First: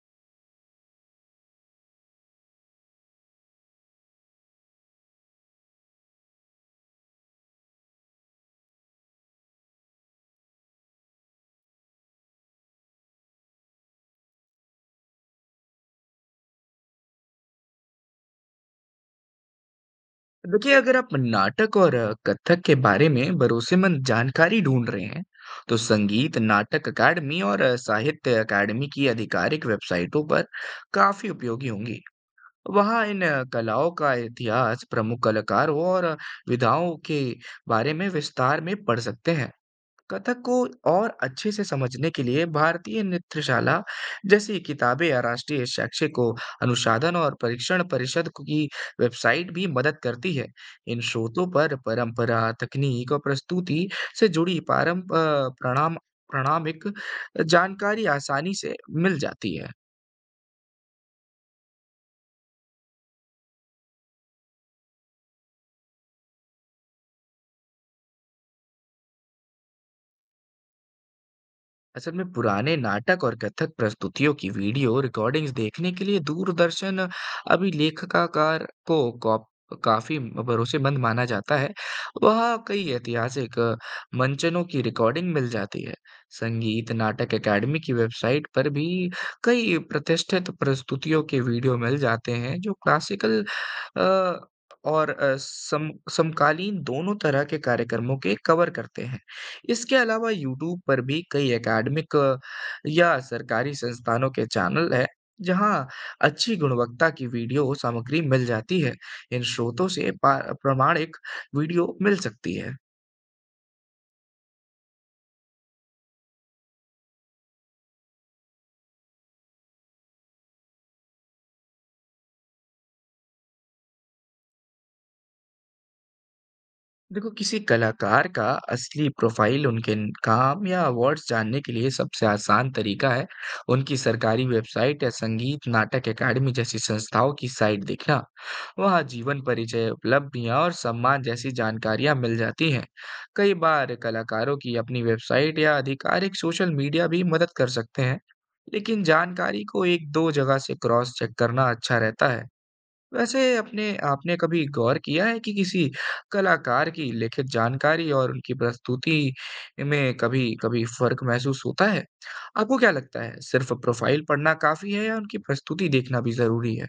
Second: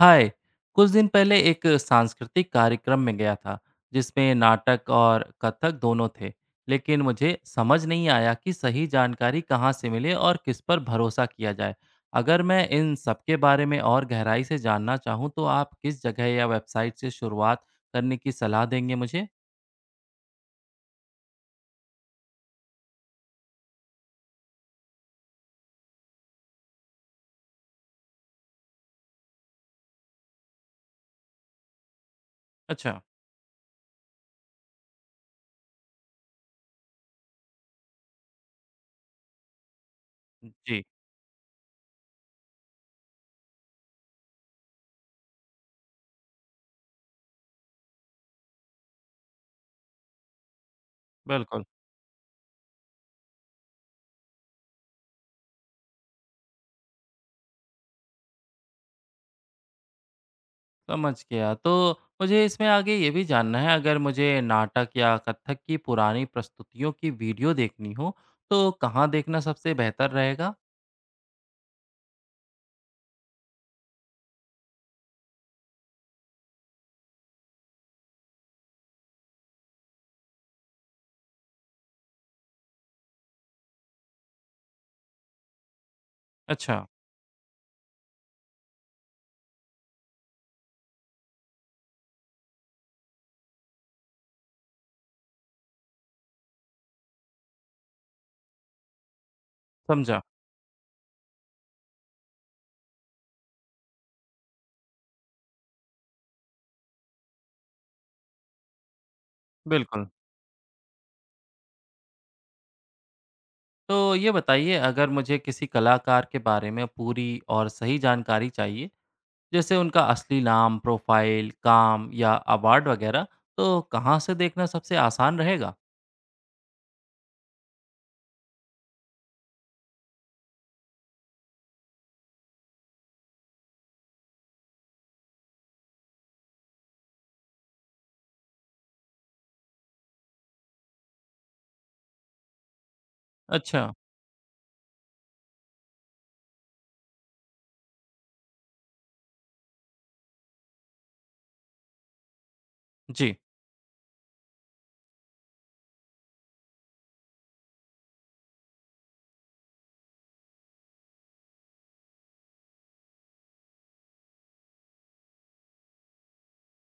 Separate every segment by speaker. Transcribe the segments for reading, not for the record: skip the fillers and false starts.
Speaker 1: हाय। कुछ दिन पहले एक सांस्कृतिक कार्यक्रम में गया था, जिसमें नाटक और कथक दोनों थे। लेकिन मुझे समझ नहीं आया कि सही जानकारी कहाँ से मिले और किस पर भरोसा किया जाए। अगर मैं इन सब के बारे में और गहराई से जानना चाहूँ तो आप किस जगह या वेबसाइट से शुरुआत करने की सलाह देंगे मुझे?
Speaker 2: देखिए, अगर आप नाटक और कथक के बारे में भरोसेमंद जानकारी ढूंढ रहे हैं तो संगीत नाटक अकादमी और साहित्य अकादमी की आधिकारिक वेबसाइटों पर काफी उपयोगी होंगी।
Speaker 1: अच्छा।
Speaker 2: वहाँ इन कलाओं का इतिहास, प्रमुख कलाकारों और विधाओं के बारे में विस्तार में पढ़ सकते हैं। कथक को
Speaker 1: जी।
Speaker 2: और अच्छे से समझने के लिए भारतीय नृत्यशाला जैसी किताबें या राष्ट्रीय शैक्षिक अनुसाधन और परीक्षण परिषद की वेबसाइट भी मदद करती है। इन स्रोतों
Speaker 1: बिल्कुल।
Speaker 2: पर परंपरा, तकनीक और प्रस्तुति से जुड़ी पारं अ, प्रणाम प्रणामिक जानकारी आसानी से मिल जाती है।
Speaker 1: समझ गया। तो मुझे इसमें आगे ये भी जानना है, अगर मुझे नाटक या कथक की पुरानी प्रस्तुतियों की वीडियो देखनी हो तो कहाँ देखना सबसे बेहतर रहेगा?
Speaker 2: असल में, पुराने नाटक और कथक प्रस्तुतियों की वीडियो रिकॉर्डिंग्स देखने के लिए दूरदर्शन अभिलेखागार को काफी भरोसेमंद माना जाता है। वहाँ कई ऐतिहासिक मंचनों की रिकॉर्डिंग मिल जाती है।
Speaker 1: अच्छा।
Speaker 2: संगीत नाटक एकेडमी की वेबसाइट पर भी कई प्रतिष्ठित प्रस्तुतियों के वीडियो मिल जाते हैं जो क्लासिकल अ, और समकालीन दोनों तरह के कार्यक्रमों के कवर करते हैं। इसके
Speaker 1: समझा।
Speaker 2: अलावा, यूट्यूब पर भी कई अकादमिक या सरकारी संस्थानों के चैनल हैं जहां अच्छी गुणवत्ता की वीडियो सामग्री मिल जाती है। इन स्रोतों
Speaker 1: बिल्कुल।
Speaker 2: से पा प्रामाणिक वीडियो मिल सकती है।
Speaker 1: तो ये बताइए, अगर मुझे किसी कलाकार के बारे में पूरी और सही जानकारी चाहिए, जैसे उनका असली नाम, प्रोफाइल, काम या अवार्ड वगैरह, तो कहाँ से देखना सबसे आसान रहेगा?
Speaker 2: देखो, किसी कलाकार का असली प्रोफाइल, उनके काम या अवार्ड्स जानने के लिए सबसे आसान तरीका है उनकी सरकारी वेबसाइट या संगीत नाटक एकेडमी जैसी संस्थाओं की साइट देखना। वहाँ जीवन परिचय, उपलब्धियाँ और सम्मान जैसी जानकारियाँ मिल जाती हैं। कई
Speaker 1: अच्छा।
Speaker 2: बार कलाकारों की अपनी वेबसाइट या आधिकारिक सोशल मीडिया भी मदद कर सकते हैं। लेकिन जानकारी को एक दो जगह से क्रॉस चेक करना अच्छा रहता है।
Speaker 1: जी।
Speaker 2: वैसे, अपने आपने कभी गौर किया है कि किसी कलाकार की लिखित जानकारी और उनकी प्रस्तुति में कभी-कभी फ़र्क महसूस होता है? आपको क्या लगता है, सिर्फ़ प्रोफ़ाइल पढ़ना काफ़ी है या उनकी प्रस्तुति देखना भी ज़रूरी है?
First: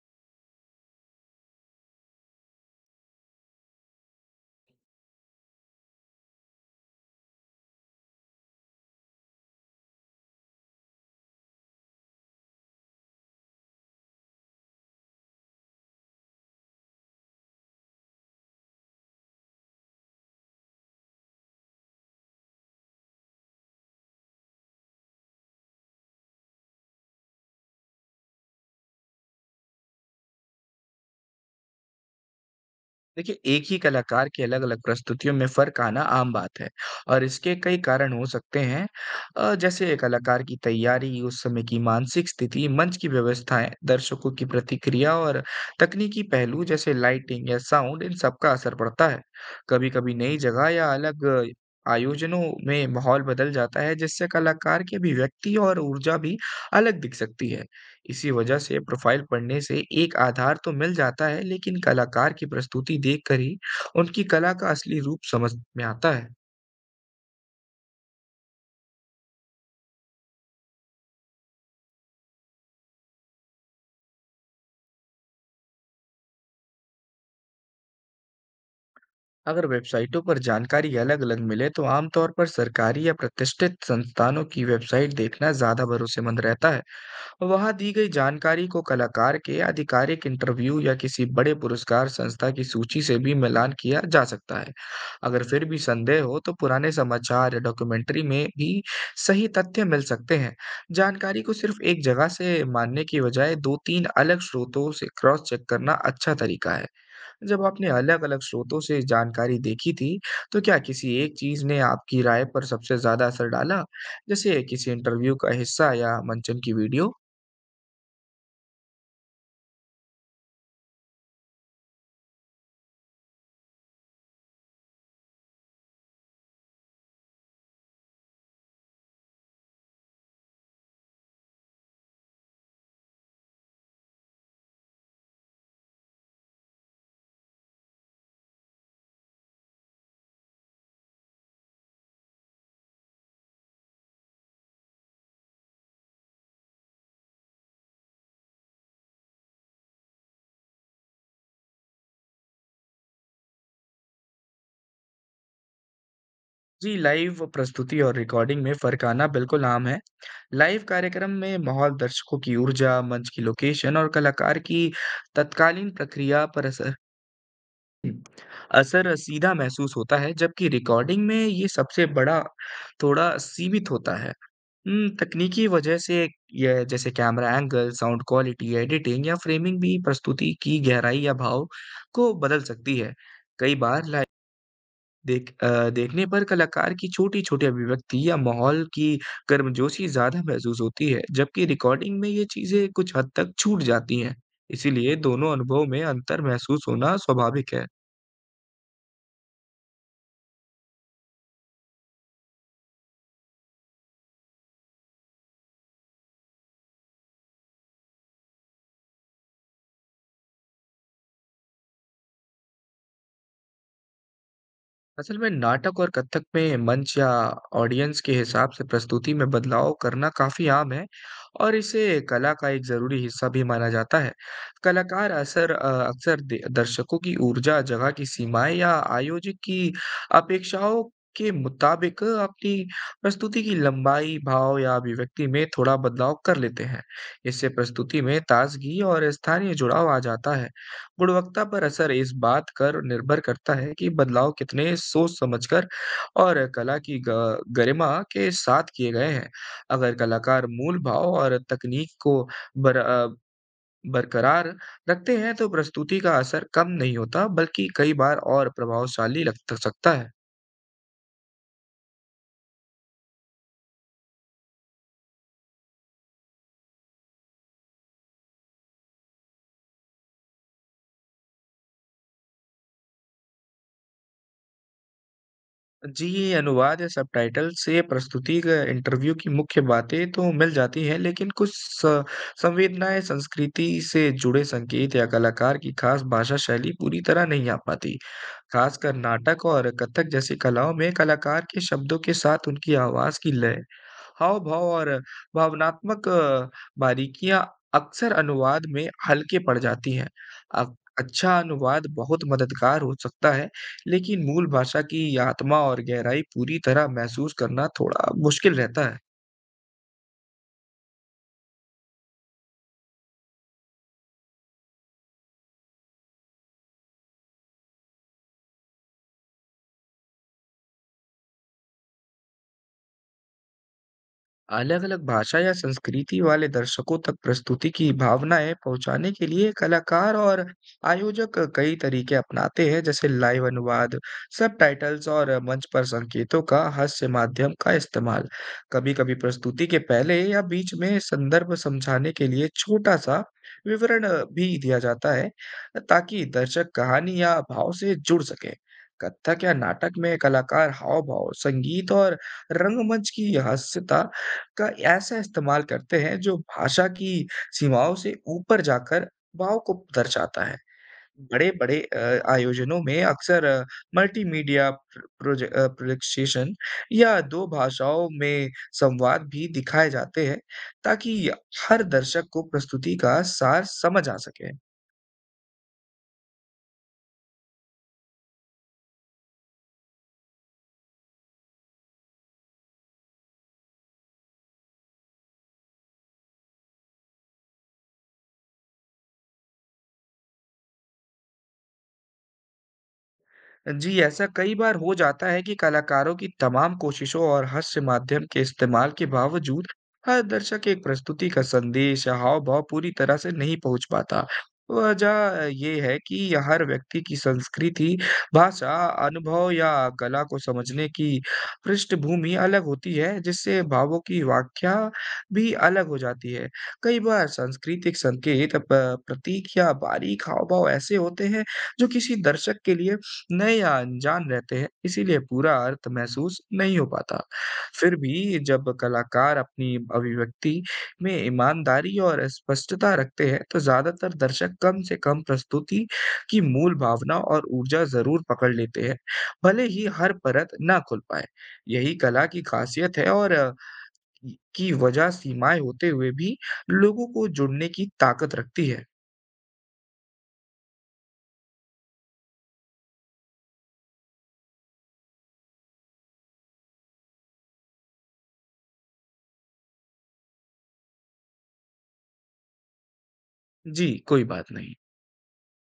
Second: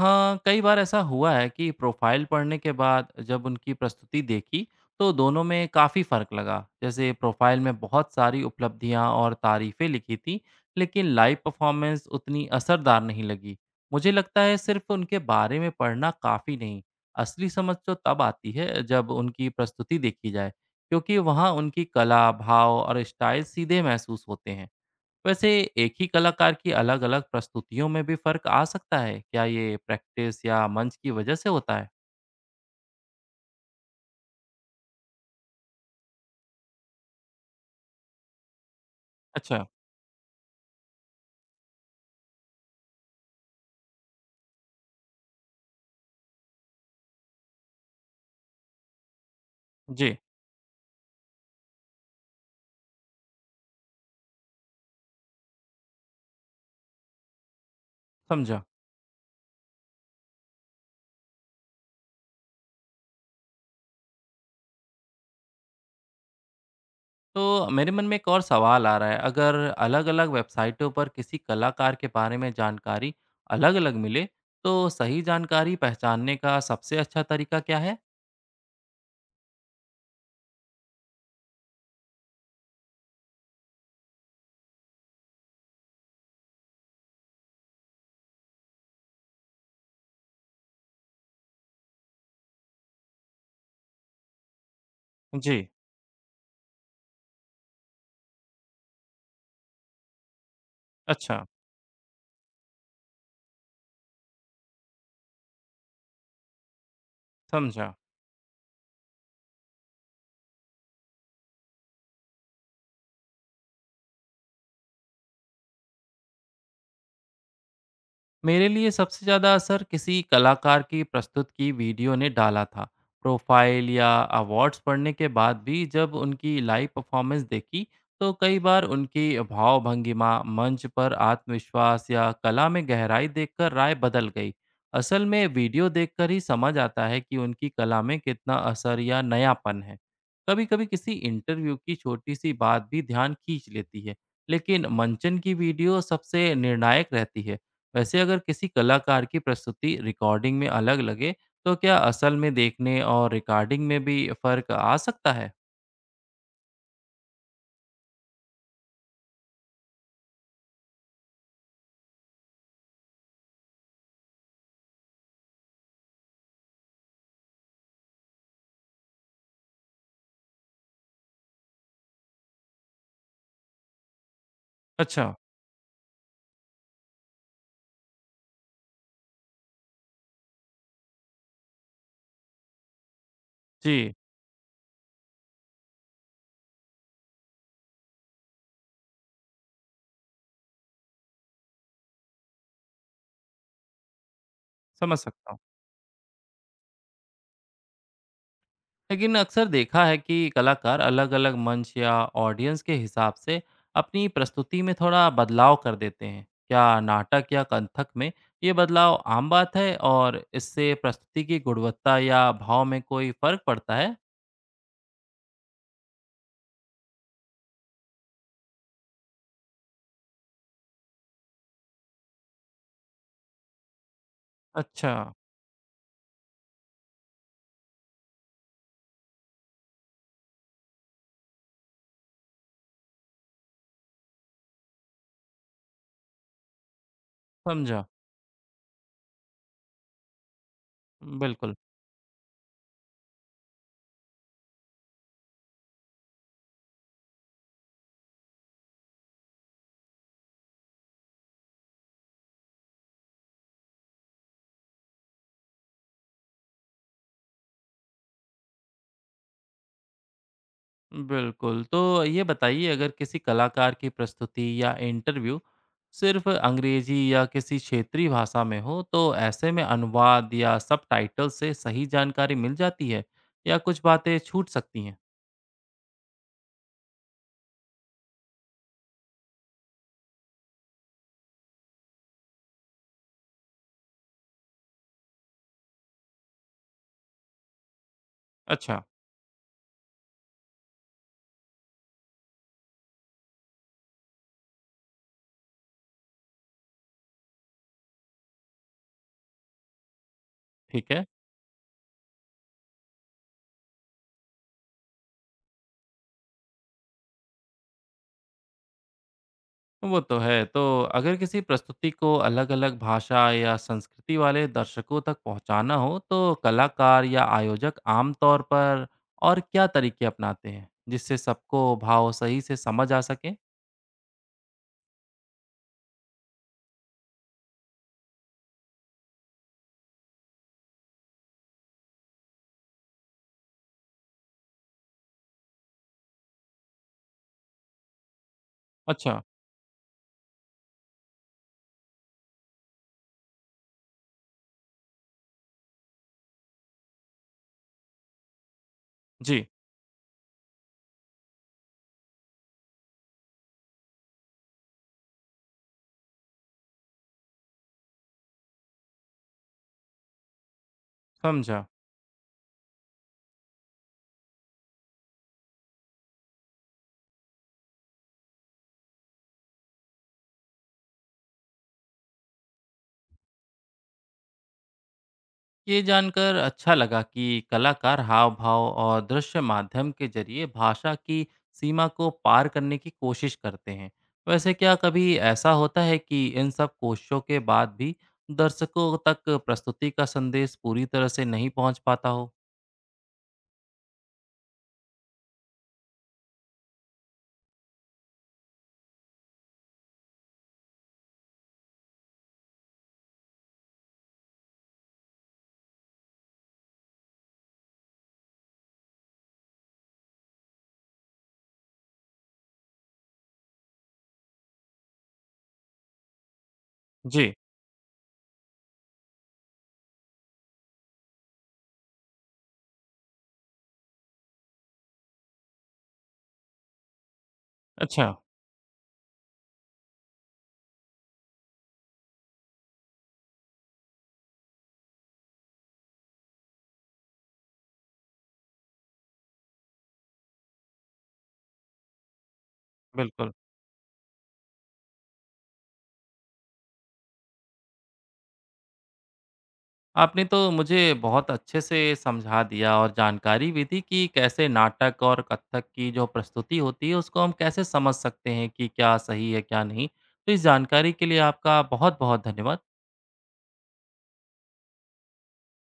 Speaker 1: हाँ, कई बार ऐसा हुआ है कि प्रोफाइल पढ़ने के बाद जब उनकी प्रस्तुति देखी तो दोनों में काफ़ी फ़र्क लगा। जैसे प्रोफाइल में बहुत सारी उपलब्धियाँ और तारीफ़ें लिखी थी, लेकिन लाइव परफॉर्मेंस उतनी असरदार नहीं लगी। मुझे लगता है सिर्फ उनके बारे में पढ़ना काफ़ी नहीं, असली समझ तो तब आती है जब उनकी प्रस्तुति देखी जाए, क्योंकि वहाँ उनकी कला, भाव और स्टाइल सीधे महसूस होते हैं। वैसे एक ही कलाकार की अलग-अलग प्रस्तुतियों में भी फर्क आ सकता है। क्या ये प्रैक्टिस या मंच की वजह से होता है?
Speaker 2: देखिए, एक ही कलाकार की अलग-अलग प्रस्तुतियों में फ़र्क आना आम बात है और इसके कई कारण हो सकते हैं।
Speaker 1: अच्छा।
Speaker 2: जैसे कलाकार की तैयारी, उस समय की मानसिक स्थिति, मंच की व्यवस्थाएँ, दर्शकों की प्रतिक्रिया और तकनीकी पहलू जैसे लाइटिंग या साउंड, इन सब का असर पड़ता है। कभी-कभी
Speaker 1: जी।
Speaker 2: नई जगह या अलग आयोजनों में माहौल बदल जाता है, जिससे कलाकार की अभिव्यक्ति और ऊर्जा भी अलग दिख सकती है। इसी वजह
Speaker 1: समझा।
Speaker 2: से प्रोफ़ाइल पढ़ने से एक आधार तो मिल जाता है, लेकिन कलाकार की प्रस्तुति देखकर ही उनकी कला का असली रूप समझ में आता है।
Speaker 1: तो मेरे मन में एक और सवाल आ रहा है, अगर अलग-अलग वेबसाइटों पर किसी कलाकार के बारे में जानकारी अलग-अलग मिले, तो सही जानकारी पहचानने का सबसे अच्छा तरीका क्या है?
Speaker 2: अगर वेबसाइटों पर जानकारी अलग-अलग मिले, तो आमतौर पर सरकारी या प्रतिष्ठित संस्थानों की वेबसाइट देखना ज़्यादा भरोसेमंद रहता है। वहां दी गई जानकारी को कलाकार के आधिकारिक इंटरव्यू या किसी बड़े पुरस्कार संस्था की सूची से भी मिलान किया जा सकता है। अगर फिर
Speaker 1: जी।
Speaker 2: भी संदेह हो तो पुराने समाचार या डॉक्यूमेंट्री में भी सही तथ्य मिल सकते हैं। जानकारी
Speaker 1: अच्छा।
Speaker 2: को सिर्फ एक जगह से मानने की बजाय दो तीन अलग स्रोतों से क्रॉस चेक करना अच्छा तरीका है। जब आपने
Speaker 1: समझा।
Speaker 2: अलग अलग स्रोतों से जानकारी देखी थी तो क्या किसी एक चीज ने आपकी राय पर सबसे ज्यादा असर डाला, जैसे किसी इंटरव्यू का हिस्सा या मंचन की वीडियो?
Speaker 1: मेरे लिए सबसे ज़्यादा असर किसी कलाकार की प्रस्तुत की वीडियो ने डाला था। प्रोफाइल या अवार्ड्स पढ़ने के बाद भी जब उनकी लाइव परफॉर्मेंस देखी, तो कई बार उनकी भाव-भंगिमा, मंच पर आत्मविश्वास या कला में गहराई देखकर राय बदल गई। असल में वीडियो देखकर ही समझ आता है कि उनकी कला में कितना असर या नयापन है। कभी-कभी किसी इंटरव्यू की छोटी-सी बात भी ध्यान खींच लेती है, लेकिन मंचन की वीडियो सबसे निर्णायक रहती है। वैसे अगर किसी कलाकार की प्रस्तुति रिकॉर्डिंग में अलग लगे, तो क्या असल में देखने और रिकॉर्डिंग में भी फ़र्क आ सकता है?
Speaker 2: जी, लाइव प्रस्तुति और रिकॉर्डिंग में फ़र्क आना बिल्कुल आम है। लाइव कार्यक्रम में माहौल, दर्शकों की ऊर्जा, मंच की लोकेशन और कलाकार की तत्कालीन प्रक्रिया पर असर, हम्म, असर सीधा महसूस होता है, जबकि रिकॉर्डिंग में ये सबसे बड़ा थोड़ा सीमित होता है।
Speaker 1: अच्छा।
Speaker 2: तकनीकी वजह से ये जैसे camera angle, sound quality, editing या फ़्रेमिंग भी प्रस्तुति की गहराई या भाव को बदल सकती है। कई बार
Speaker 1: जी।
Speaker 2: देखने पर कलाकार की छोटी-छोटी अभिव्यक्ति या माहौल की गर्मजोशी ज़्यादा महसूस होती है, जबकि रिकॉर्डिंग में ये चीज़ें कुछ हद तक छूट जाती हैं। इसीलिए
Speaker 1: समझ सकता
Speaker 2: दोनों
Speaker 1: हूँ।
Speaker 2: अनुभव में अंतर महसूस होना स्वाभाविक है।
Speaker 1: लेकिन अक्सर देखा है कि कलाकार अलग-अलग मंच या ऑडियंस के हिसाब से अपनी प्रस्तुति में थोड़ा बदलाव कर देते हैं। क्या नाटक या कंथक में ये बदलाव आम बात है और इससे प्रस्तुति की गुणवत्ता या भाव में कोई फ़र्क पड़ता है?
Speaker 2: असल में नाटक और कथक में मंच या ऑडियंस के हिसाब से प्रस्तुति में बदलाव करना काफी आम है और इसे कला का एक जरूरी हिस्सा भी माना जाता है।
Speaker 1: अच्छा।
Speaker 2: कलाकार अक्सर दर्शकों की ऊर्जा, जगह की सीमाएं या आयोजक की अपेक्षाओं के मुताबिक अपनी प्रस्तुति की लंबाई, भाव या अभिव्यक्ति में थोड़ा बदलाव कर लेते हैं। इससे
Speaker 1: समझा।
Speaker 2: प्रस्तुति में ताजगी और स्थानीय जुड़ाव आ जाता है। गुणवत्ता
Speaker 1: बिल्कुल।
Speaker 2: पर असर इस बात कर निर्भर करता है कि बदलाव कितने सोच समझकर और कला की गरिमा के साथ किए गए हैं। अगर कलाकार मूल भाव और तकनीक को बर, अ, बरकरार रखते हैं तो प्रस्तुति का असर कम नहीं होता, बल्कि कई बार और प्रभावशाली लग सकता है।
Speaker 1: बिल्कुल, तो ये बताइए, अगर किसी कलाकार की प्रस्तुति या इंटरव्यू सिर्फ़ अंग्रेज़ी या किसी क्षेत्रीय भाषा में हो, तो ऐसे में अनुवाद या सबटाइटल से सही जानकारी मिल जाती है या कुछ बातें छूट सकती हैं?
Speaker 2: जी, ये अनुवाद या सबटाइटल से प्रस्तुति क इंटरव्यू की मुख्य बातें तो मिल जाती हैं, लेकिन कुछ स संवेदनाएँ, संस्कृति से जुड़े संकेत या कलाकार की खास भाषा शैली पूरी तरह नहीं आ पाती।
Speaker 1: अच्छा।
Speaker 2: खासकर नाटक और कथक जैसी कलाओं में कलाकार के शब्दों के साथ उनकी आवाज़ की लय, हाव-भाव और भावनात्मक बारीकियाँ अक्सर अनुवाद में हल्के पड़ जाती हैं। अ,
Speaker 1: ठीक है।
Speaker 2: अच्छा अनुवाद बहुत मददगार हो सकता है, लेकिन मूल भाषा की आत्मा और गहराई पूरी तरह महसूस करना थोड़ा मुश्किल रहता है।
Speaker 1: वो तो है। तो अगर किसी प्रस्तुति को अलग-अलग भाषा या संस्कृति वाले दर्शकों तक पहुँचाना हो, तो कलाकार या आयोजक आम तौर पर और क्या तरीके अपनाते हैं, जिससे सबको भाव सही से समझ आ सके?
Speaker 2: अलग-अलग भाषा या संस्कृति वाले दर्शकों तक प्रस्तुति की भावनाएँ पहुँचाने के लिए कलाकार और आयोजक कई तरीके अपनाते हैं, जैसे लाइव अनुवाद, सबटाइटल्स और मंच पर संकेतों का हास्य माध्यम का इस्तेमाल। कभी-कभी
Speaker 1: अच्छा।
Speaker 2: प्रस्तुति के पहले या बीच में संदर्भ समझाने के लिए छोटा-सा विवरण भी दिया जाता है, ताकि दर्शक कहानी या भाव से जुड़ सकें। कथक
Speaker 1: जी।
Speaker 2: या नाटक में कलाकार हाव-भाव, संगीत और रंगमंच की हास्यता का ऐसा इस्तेमाल करते हैं जो भाषा की सीमाओं से ऊपर जाकर भाव को दर्शाता है।
Speaker 1: समझा।
Speaker 2: बड़े-बड़े आयोजनों में अक्सर मल्टीमीडिया प्रोजेक्सेशन या 2 भाषाओं में संवाद भी दिखाए जाते हैं, ताकि हर दर्शक को प्रस्तुति का सार समझ आ सके।
Speaker 1: ये जानकर अच्छा लगा कि कलाकार हाव-भाव और दृश्य माध्यम के ज़रिए भाषा की सीमा को पार करने की कोशिश करते हैं। वैसे क्या कभी ऐसा होता है कि इन सब कोशिशों के बाद भी दर्शकों तक प्रस्तुति का संदेश पूरी तरह से नहीं पहुँच पाता हो?
Speaker 2: जी, ऐसा कई बार हो जाता है कि कलाकारों की तमाम कोशिशों और हास्य माध्यम के इस्तेमाल के बावजूद, हर दर्शक एक प्रस्तुति का संदेश या हाव-भाव पूरी तरह से नहीं पहुँच पाता। वजह ये है कि यह हर व्यक्ति की संस्कृति, भाषा, अनुभव या कला को समझने की पृष्ठभूमि अलग होती है, जिससे भावों की व्याख्या भी अलग हो जाती है। कई बार
Speaker 1: जी।
Speaker 2: सांस्कृतिक संकेत, प प्रतीक या बारीक हाव-भाव ऐसे होते हैं, जो किसी दर्शक के लिए नए या अनजान रहते हैं। इसीलिए पूरा अर्थ महसूस नहीं हो पाता। फिर
Speaker 1: अच्छा।
Speaker 2: भी जब कलाकार अपनी अभिव्यक्ति में ईमानदारी और स्पष्टता रखते हैं तो ज्यादातर दर्शक कम से कम प्रस्तुति की मूल भावना और ऊर्जा जरूर पकड़ लेते हैं, भले ही हर परत ना खुल पाए। यही कला की खासियत है
Speaker 1: बिल्कुल।
Speaker 2: और की वजह सीमाएं होते हुए भी लोगों को जुड़ने की ताकत रखती है।
Speaker 1: आपने तो मुझे बहुत अच्छे से समझा दिया और जानकारी भी दी कि कैसे नाटक और कथक की जो प्रस्तुति होती है उसको हम कैसे समझ सकते हैं कि क्या सही है क्या नहीं। तो इस जानकारी के लिए आपका बहुत बहुत धन्यवाद।
Speaker 2: जी, कोई बात नहीं।